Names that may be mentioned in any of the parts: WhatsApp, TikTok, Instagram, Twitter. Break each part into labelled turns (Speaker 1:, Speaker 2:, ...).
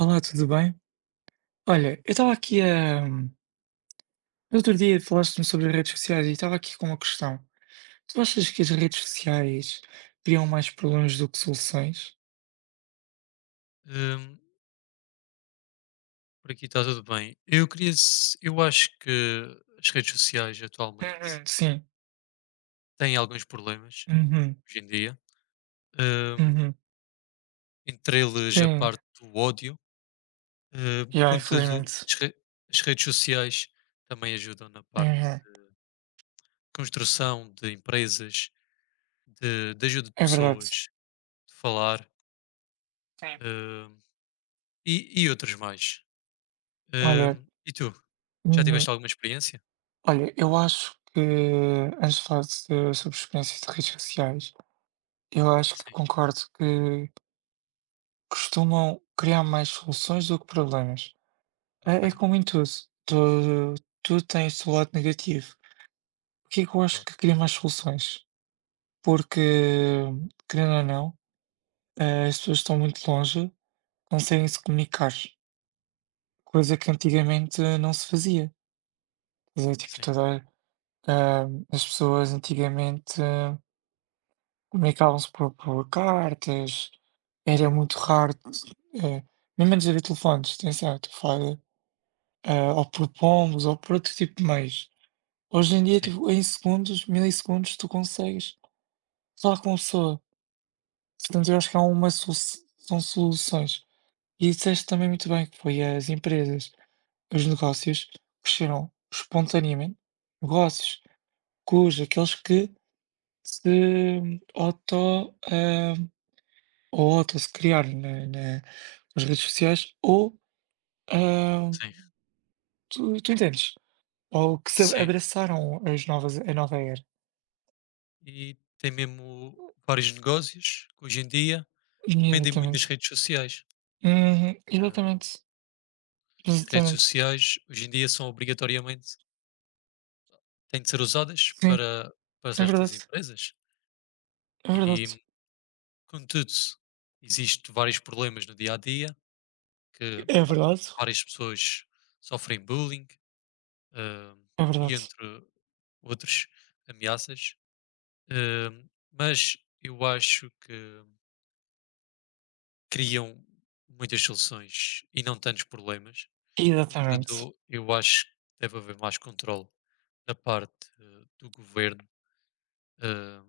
Speaker 1: Olá, tudo bem? Olha, eu estava aqui a. No outro dia falaste-me sobre redes sociais e estava aqui com uma questão. Tu achas que as redes sociais criam mais problemas do que soluções?
Speaker 2: Hum, por aqui está tudo bem. Eu queria, se- Eu acho que as redes sociais atualmente
Speaker 1: Uhum, sim.
Speaker 2: têm alguns problemas
Speaker 1: Uhum,
Speaker 2: hoje em dia, hum,
Speaker 1: uhum.
Speaker 2: entre eles a
Speaker 1: Sim.
Speaker 2: parte do ódio.
Speaker 1: Yeah,
Speaker 2: Contudo,
Speaker 1: infelizmente.
Speaker 2: as redes sociais também ajudam na parte
Speaker 1: Uhum.
Speaker 2: de construção de empresas, de ajuda de
Speaker 1: É verdade.
Speaker 2: pessoas, de falar,
Speaker 1: Sim.
Speaker 2: hum, e outros mais.
Speaker 1: Olha,
Speaker 2: E tu? Já
Speaker 1: uhum.
Speaker 2: tiveste alguma experiência?
Speaker 1: Olha, eu acho que, antes de falar sobre experiências de redes sociais, eu acho que
Speaker 2: Sim,
Speaker 1: concordo que costumam criar mais soluções do que problemas.
Speaker 2: ok,
Speaker 1: É é como em tudo, tudo tem o seu lado negativo. O que é que eu acho
Speaker 2: claro,
Speaker 1: que cria mais soluções? Porque, querendo ou não, as pessoas estão muito longe, conseguem se comunicar, coisa que antigamente não se fazia. Quer dizer, tipo,
Speaker 2: sim,
Speaker 1: toda, ah, as pessoas antigamente comunicavam-se por cartas, era muito raro, eh, nem mesmo antes de haver telefones, atenção, estou a falar, ou por pombos ou por outro tipo de meios. Hoje em dia,
Speaker 2: sim,
Speaker 1: tipo, em segundos, milissegundos, tu consegues falar com a pessoa. Portanto, eu acho que há uma solu são soluções. E disseste também muito bem que foi as empresas, os negócios cresceram espontaneamente, negócios cujos aqueles que se auto, ou auto se criaram na nas redes sociais ou, ah,
Speaker 2: sim.
Speaker 1: tu entendes? Ou que se
Speaker 2: Sim,
Speaker 1: abraçaram as novas a nova era.
Speaker 2: e tem mesmo vários negócios que hoje em dia dependem muito das
Speaker 1: Exatamente.
Speaker 2: redes sociais.
Speaker 1: Uhum,
Speaker 2: Ah,
Speaker 1: exatamente.
Speaker 2: As redes
Speaker 1: Exatamente.
Speaker 2: sociais hoje em dia são obrigatoriamente têm de ser usadas
Speaker 1: Sim,
Speaker 2: para
Speaker 1: é
Speaker 2: certas
Speaker 1: verdade,
Speaker 2: empresas.
Speaker 1: é verdade.
Speaker 2: E, contudo, existem vários problemas no dia a dia que
Speaker 1: É
Speaker 2: pá,
Speaker 1: verdade,
Speaker 2: várias pessoas sofrem bullying, ah,
Speaker 1: é
Speaker 2: e
Speaker 1: verdade.
Speaker 2: entre outros ameaças. Ah, mas eu acho que criam muitas soluções e não tantos problemas.
Speaker 1: Exatamente,
Speaker 2: Contudo, eu acho que deve haver mais controle da parte do governo, eh,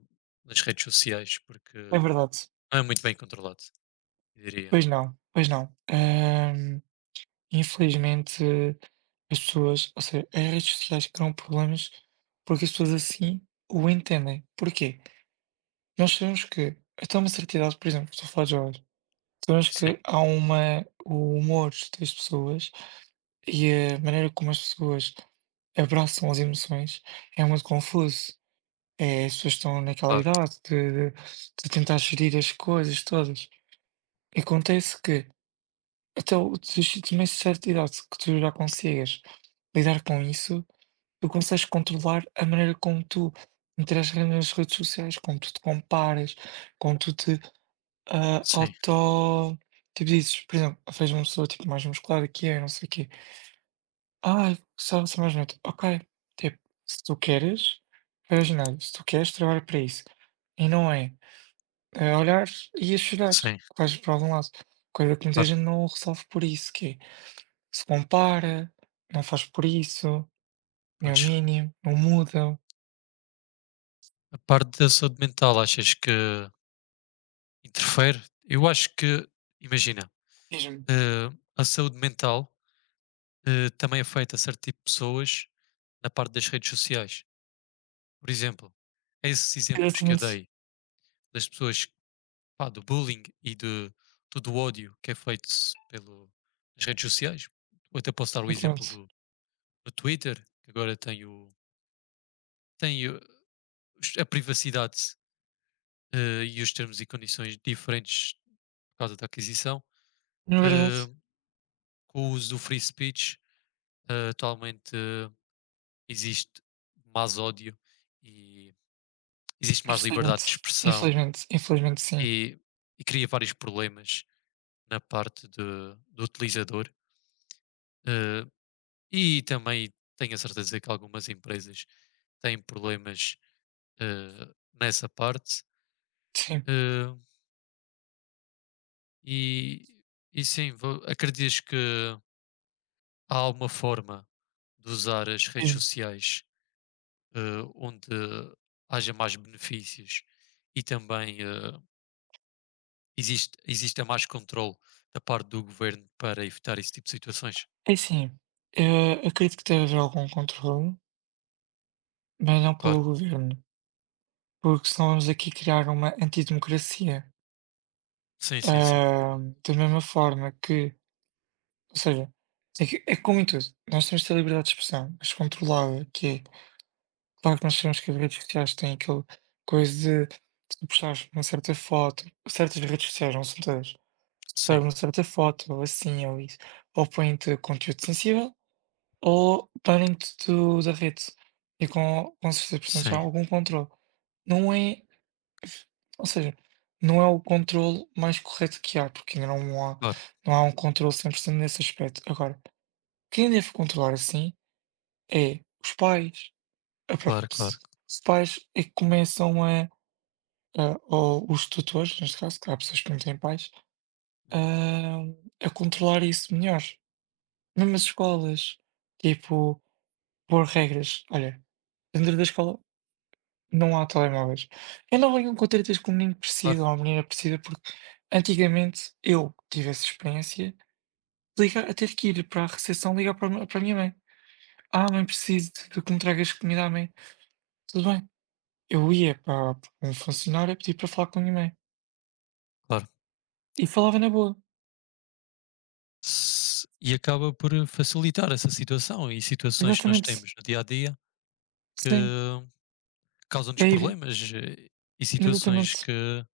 Speaker 2: nas redes sociais, porque
Speaker 1: é verdade.
Speaker 2: não é muito bem controlado, eu diria.
Speaker 1: Pois não, pois não. Infelizmente, as pessoas, ou seja, as redes sociais criam problemas porque as pessoas assim o entendem. Porquê? Nós sabemos que, até uma certa idade, por exemplo, estou a falar de jovens, sabemos
Speaker 2: Sim,
Speaker 1: que há uma, o humor das pessoas e a maneira como as pessoas abraçam as emoções é muito confuso. É, as pessoas estão naquela
Speaker 2: claro.
Speaker 1: idade de tentar gerir as coisas todas. Acontece que até o tu chegas a uma certa idade que tu já consigas lidar com isso, tu consegues controlar a maneira como tu interages nas redes sociais, como tu te comparas, como tu te, ah,
Speaker 2: Sim,
Speaker 1: auto tipo dizes, por exemplo: fez uma pessoa, tipo, mais muscular que eu não sei o quê. 'Ai, gostava de ser mais bonita'". Ok, tipo, se tu queres, vai ao se tu queres, trabalha para isso. E não é: a olhar e a chorar,
Speaker 2: sim,
Speaker 1: quase para algum lado. Coisa que muita
Speaker 2: claro.
Speaker 1: gente não resolve por isso, que é, se compara, não faz por isso, nem é o
Speaker 2: Pois.
Speaker 1: mínimo, não muda,
Speaker 2: A parte da saúde mental, achas que interfere? Eu acho que, imagina,
Speaker 1: mesmo.
Speaker 2: eh, a saúde mental também afeta certo tipo de pessoas na parte das redes sociais. Por exemplo, é esses exemplos que eu
Speaker 1: Exatamente,
Speaker 2: dei das pessoas, pá, do bullying e o ódio que é feito nas redes sociais. Eu até posso dar o exemplo
Speaker 1: exatamente.
Speaker 2: do, do Twitter, que agora tem a privacidade e os termos e condições diferentes por causa da aquisição.
Speaker 1: Na
Speaker 2: Eh,
Speaker 1: verdade,
Speaker 2: com o uso do free speech, atualmente existe mais ódio e existe mais liberdade de
Speaker 1: infelizmente,
Speaker 2: expressão
Speaker 1: infelizmente, infelizmente sim,
Speaker 2: e, e cria vários problemas na parte do utilizador. eh, e também tenho a certeza que algumas empresas têm problemas, nessa parte.
Speaker 1: sim,
Speaker 2: Eh, e, e sim, acreditas que há uma forma de usar as redes
Speaker 1: mesmo.
Speaker 2: sociais, eh, onde haja mais benefícios e também exista mais controle da parte do governo para evitar esse tipo de situações?
Speaker 1: É assim, eu acredito que deve haver algum controle, mas não
Speaker 2: Claro.
Speaker 1: pelo governo, porque senão vamos aqui criar uma antidemocracia.
Speaker 2: Sim, sim, sim,
Speaker 1: Ah,
Speaker 2: compreendo.
Speaker 1: da mesma forma que ou seja, é que é como em tudo, nós temos de ter liberdade de expressão, mas controlada, que é, claro que nós sabemos que as redes sociais têm aquela coisa de, se tu postares uma certa foto, certas redes sociais, não são todas, se
Speaker 2: Sim,
Speaker 1: postares uma certa foto, ou assim, ou isso, ou põem-te conteúdo sensível, ou banem-te da rede, e com certeza, portanto, há
Speaker 2: sim.
Speaker 1: algum controle. Não é, ou seja, não é o controle mais correto que há, porque ainda não há,
Speaker 2: Claro.
Speaker 1: não há um controle 100% nesse aspecto. Agora, quem deve controlar assim é os pais, a própria
Speaker 2: Claro, claro.
Speaker 1: pessoa, os pais é que começam a ou os tutores, neste caso, que há pessoas que não têm pais,
Speaker 2: Hum.
Speaker 1: hã, a controlar isso melhor. Mesmo as escolas, tipo, pôr regras. Olha, dentro da escola não há telemóveis. Eu não venho com tretas que o menino
Speaker 2: Claro,
Speaker 1: precisa ou a menina precisa, porque antigamente eu tive essa experiência de ligar a ter que ir para a recepção ligar para a minha mãe: "Ah, mãe, preciso de que me tragas comida à mãe", "Tudo bem". Eu ia para um funcionário a pedir para falar com a minha mãe.
Speaker 2: claro.
Speaker 1: E falava na boa.
Speaker 2: Se e acaba por facilitar essa situação e situações que nós
Speaker 1: Exatamente.
Speaker 2: temos no dia a dia que
Speaker 1: Sim.
Speaker 2: causam-nos
Speaker 1: É evi
Speaker 2: problemas, e situações
Speaker 1: exatamente,
Speaker 2: que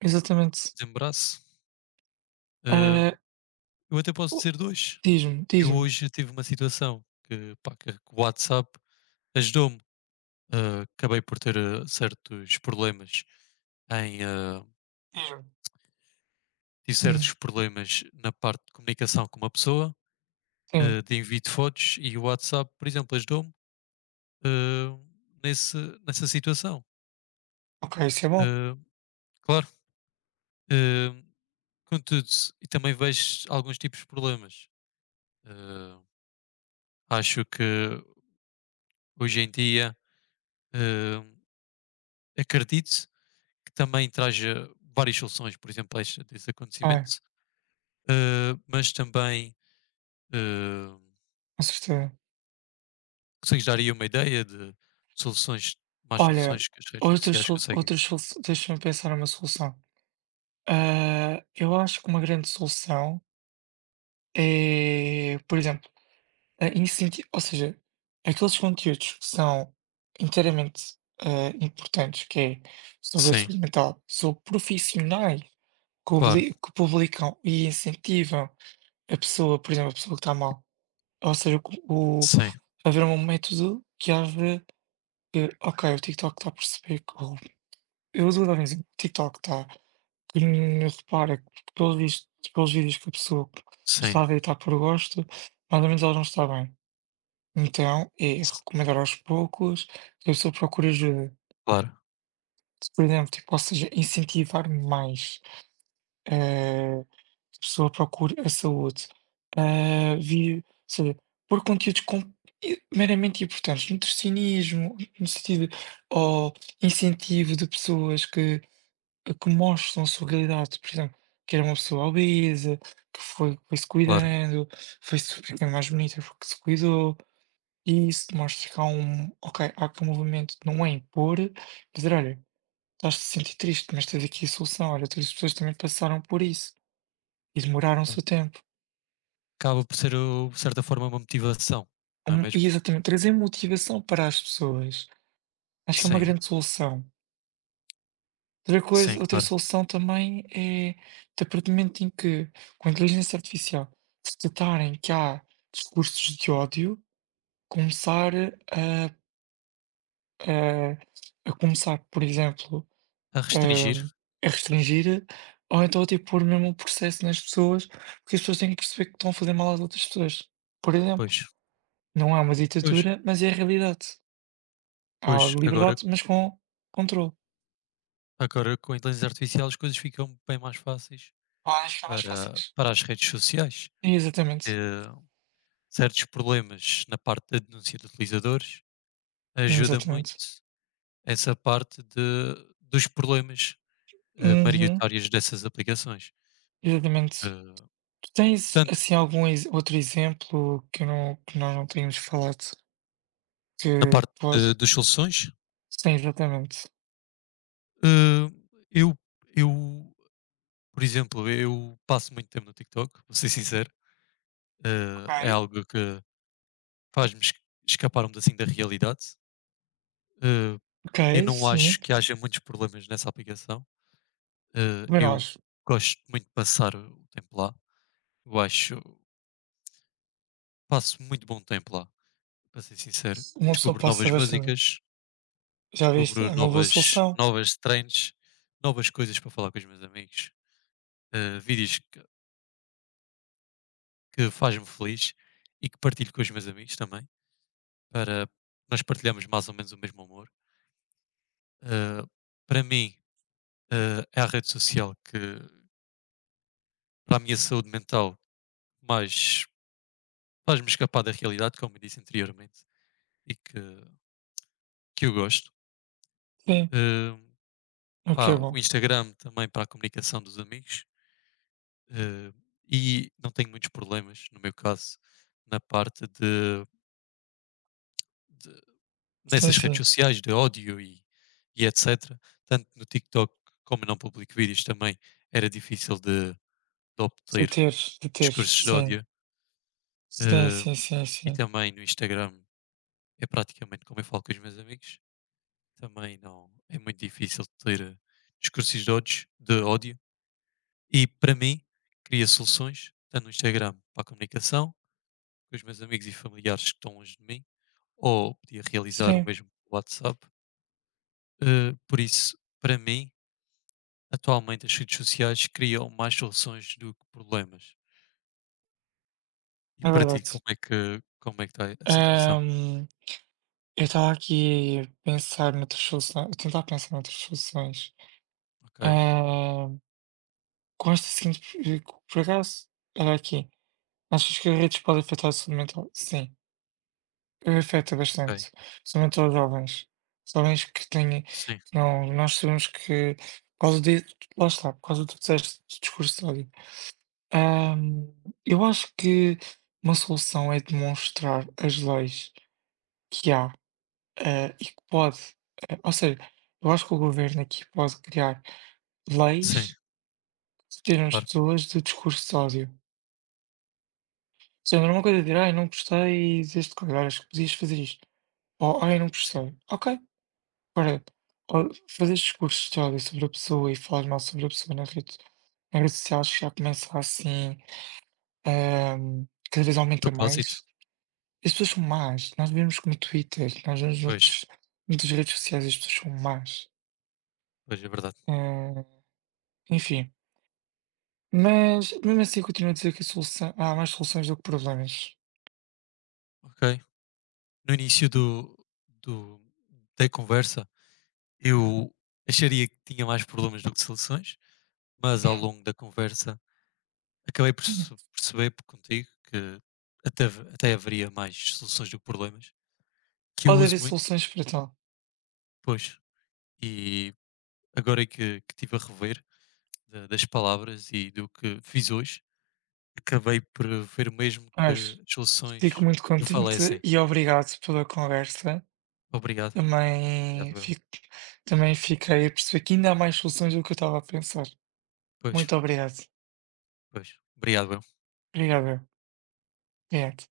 Speaker 1: exatamente.
Speaker 2: desembaraço.
Speaker 1: Ah,
Speaker 2: Hum, eu até posso
Speaker 1: o
Speaker 2: dizer dois. Eu
Speaker 1: diz-me,
Speaker 2: hoje tive uma situação que, pá, que o WhatsApp ajudou-me. Ah, acabei por ter, ah, certos problemas em, ah,
Speaker 1: diz-me.
Speaker 2: tive certos
Speaker 1: Hum,
Speaker 2: problemas na parte de comunicação com uma pessoa,
Speaker 1: sim.
Speaker 2: ah, de envio de fotos e o WhatsApp, por exemplo, ajudou-me, eh, nesse, nessa situação.
Speaker 1: Ok, isso é bom.
Speaker 2: Eh, Claro, eh, contudo, e também vejo alguns tipos de problemas. Eh, Acho que hoje em dia, eh, acredito que também traja várias soluções, por exemplo, este, desse
Speaker 1: Ai,
Speaker 2: acontecimento, mas também eh,
Speaker 1: com certeza.
Speaker 2: consegues dar aí uma ideia de soluções, mais
Speaker 1: Olha,
Speaker 2: soluções que as redes sociais conseguem.
Speaker 1: outras solu deixa-me pensar numa solução. Ah, eu acho que uma grande solução é, por exemplo Eh, incenti ou seja, aqueles conteúdos que são inteiramente, importantes, que é sobre a
Speaker 2: Sim,
Speaker 1: saúde mental, sobre profissionais
Speaker 2: claro,
Speaker 1: que publicam e incentivam a pessoa, por exemplo, a pessoa que está mal, ou seja, o o
Speaker 2: sim,
Speaker 1: haver um método que haja que: "Ok, o TikTok está a perceber que" ou eu uso dar um exemplo, o TikTok está que repara que pelos vistos pelos vídeos que a pessoa
Speaker 2: sim,
Speaker 1: está a ver e está por gosto, mais ou menos ela não está bem. Então, é
Speaker 2: s-
Speaker 1: recomendar aos poucos, que a pessoa procure ajuda.
Speaker 2: claro,
Speaker 1: Se, por exemplo, tipo, ou seja, incentivar mais, eh, que a pessoa procure a saúde. Ah, vir, ou seja, pôr conteúdos com, meramente importantes, nutricionismo, no sentido, ou incentivo de pessoas que mostram a sua realidade, por exemplo, que era uma pessoa obesa, que foi se
Speaker 2: claro,
Speaker 1: cuidando, foi se ficando mais bonita porque se cuidou. E isso demonstra que há um ok, há aqui um movimento, não é impor, dizer: "Olha, estás a sentir triste, mas tens aqui a solução, olha, todas as pessoas também passaram por isso e demoraram o
Speaker 2: claro.
Speaker 1: seu tempo".
Speaker 2: Acaba por ser, o de certa forma, uma motivação, não é mesmo?
Speaker 1: E exatamente, trazer motivação para as pessoas, acho que é uma
Speaker 2: Sim,
Speaker 1: grande solução.
Speaker 2: sim,
Speaker 1: Outra
Speaker 2: claro.
Speaker 1: solução também é, a partir do momento em que, com a inteligência artificial, se detectarem que há discursos de ódio, começar a a a começar, por exemplo,
Speaker 2: A restringir,
Speaker 1: hum, a restringir, ou então tipo pôr mesmo um processo nas pessoas, porque as pessoas têm que perceber que estão a fazer mal às outras pessoas. Por exemplo,
Speaker 2: pois.
Speaker 1: não há uma
Speaker 2: Pois,
Speaker 1: ditadura, mas é a realidade. Há
Speaker 2: pois, agora
Speaker 1: liberdade, mas com controle.
Speaker 2: agora com a inteligência artificial as coisas ficam bem mais fáceis
Speaker 1: Há as chamas
Speaker 2: para
Speaker 1: fáceis.
Speaker 2: para as redes sociais.
Speaker 1: Exatamente.
Speaker 2: Eh, Certos problemas na parte da denúncia de utilizadores, ajuda muito
Speaker 1: Exatamente.
Speaker 2: essa parte de dos problemas,
Speaker 1: Uhum,
Speaker 2: maioritários dessas aplicações.
Speaker 1: exatamente.
Speaker 2: Eh,
Speaker 1: Tu tens
Speaker 2: Tanto
Speaker 1: assim algum outro exemplo que, não, que nós não tínhamos falado
Speaker 2: na
Speaker 1: que
Speaker 2: parte
Speaker 1: pode.
Speaker 2: de das soluções,
Speaker 1: Sim, exatamente.
Speaker 2: eh, eu eu Por exemplo, eu passo muito tempo no TikTok, vou ser sincero,
Speaker 1: Ok.
Speaker 2: é algo que faz-me es- escapar um pedacinho da realidade. Eh, eu
Speaker 1: Ok,
Speaker 2: não
Speaker 1: sim.
Speaker 2: acho que haja muitos problemas nessa aplicação.
Speaker 1: Também
Speaker 2: Eu
Speaker 1: nós.
Speaker 2: gosto muito de passar o tempo lá. Eu acho, passo muito bom tempo lá, para ser sincero.
Speaker 1: Uma pessoa
Speaker 2: Descubro novas
Speaker 1: passa bastante.
Speaker 2: músicas,
Speaker 1: Já viste?
Speaker 2: descubro
Speaker 1: É uma boa solução.
Speaker 2: novas trends, novas coisas para falar com os meus amigos, vídeos que fazem-me feliz e que partilho com os meus amigos também. Para nós partilhamos mais ou menos o mesmo humor. Ah, para mim, é a rede social que, para a minha saúde mental, mais faz-me escapar da realidade, como eu disse anteriormente, e que, que eu gosto.
Speaker 1: Sim,
Speaker 2: Ah,
Speaker 1: o que
Speaker 2: pá,
Speaker 1: é bom.
Speaker 2: o Instagram também para a comunicação dos amigos, ah, e não tenho muitos problemas, no meu caso, na parte de-
Speaker 1: Sim,
Speaker 2: nessas
Speaker 1: sim.
Speaker 2: redes sociais de ódio e etc. Tanto no TikTok como eu não publico vídeos também era difícil de
Speaker 1: De
Speaker 2: obter
Speaker 1: ter, de ter,
Speaker 2: discursos de
Speaker 1: sim.
Speaker 2: ódio.
Speaker 1: Sim,
Speaker 2: eh,
Speaker 1: sim, sim,
Speaker 2: e
Speaker 1: sim.
Speaker 2: também no Instagram é praticamente como eu falo com os meus amigos. Também não é muito difícil ter discursos de ódio, de ódio. E para mim, cria soluções, tanto no Instagram para a comunicação com os meus amigos e familiares que estão longe de mim, ou podia realizar o
Speaker 1: Sim,
Speaker 2: mesmo pelo WhatsApp. Por isso, para mim, atualmente as redes sociais criam mais soluções do que problemas. E
Speaker 1: é
Speaker 2: para ti,
Speaker 1: verdade.
Speaker 2: como é que está a situação?
Speaker 1: Hum, eu estava aqui a pensar noutras soluções, a tentar pensar noutras soluções.
Speaker 2: Ok?
Speaker 1: Hum, com esta seguinte, por acaso, olha aqui, achas que as redes podem afetar a saúde mental? Sim. Afeta
Speaker 2: Ok.
Speaker 1: bastante, principalmente aos jovens. Os jovens que têm que
Speaker 2: Sim,
Speaker 1: não nós sabemos que por causa de lá está, por causa do tu disseste, do discurso de ódio. Hum, eu acho que uma solução é demonstrar as leis que há, eh, e que pode, ou seja, eu acho que o governo aqui pode criar
Speaker 2: sim,
Speaker 1: leis que protegem as
Speaker 2: claro.
Speaker 1: pessoas do discurso de ódio. Ou seja, não é uma coisa de dizer: "Ai, não gostei deste coisa, olha, acho que podias fazer isto", ou "Ai, não
Speaker 2: Sim,
Speaker 1: gostei". Ok. Ora, ao fazer discursos de ódio sobre a pessoa e falar mal sobre a pessoa na rede nas redes sociais já começa assim, cada vez
Speaker 2: de
Speaker 1: aumenta
Speaker 2: propósito.
Speaker 1: mais. As pessoas são más, nós vemos que no Twitter, nós vemos
Speaker 2: Pois,
Speaker 1: noutros, noutras redes sociais as pessoas são más.
Speaker 2: pois é verdade.
Speaker 1: Hum, enfim, mas mesmo assim eu continuo a dizer que a solução, há mais soluções do que problemas.
Speaker 2: Ok. No início do, da conversa, eu acharia que tinha mais problemas do que soluções, mas ao longo da conversa acabei por
Speaker 1: Hum.
Speaker 2: perceber por contigo que até, v- até haveria mais soluções do que problemas, que eu
Speaker 1: Pode haver
Speaker 2: uso muito,
Speaker 1: soluções para tal.
Speaker 2: pois. E agora que estive a rever das palavras e do que fiz hoje, acabei por ver mesmo que
Speaker 1: Mas
Speaker 2: as
Speaker 1: fico
Speaker 2: soluções
Speaker 1: muito contente
Speaker 2: prevalecem.
Speaker 1: e obrigado pela conversa.
Speaker 2: Obrigado, obrigado
Speaker 1: Também
Speaker 2: eu.
Speaker 1: fico, também fiquei a perceber que ainda há mais soluções do que eu estava a pensar.
Speaker 2: Pois,
Speaker 1: Muito obrigado.
Speaker 2: pois. Obrigado eu.
Speaker 1: Obrigado, eu. Obrigado.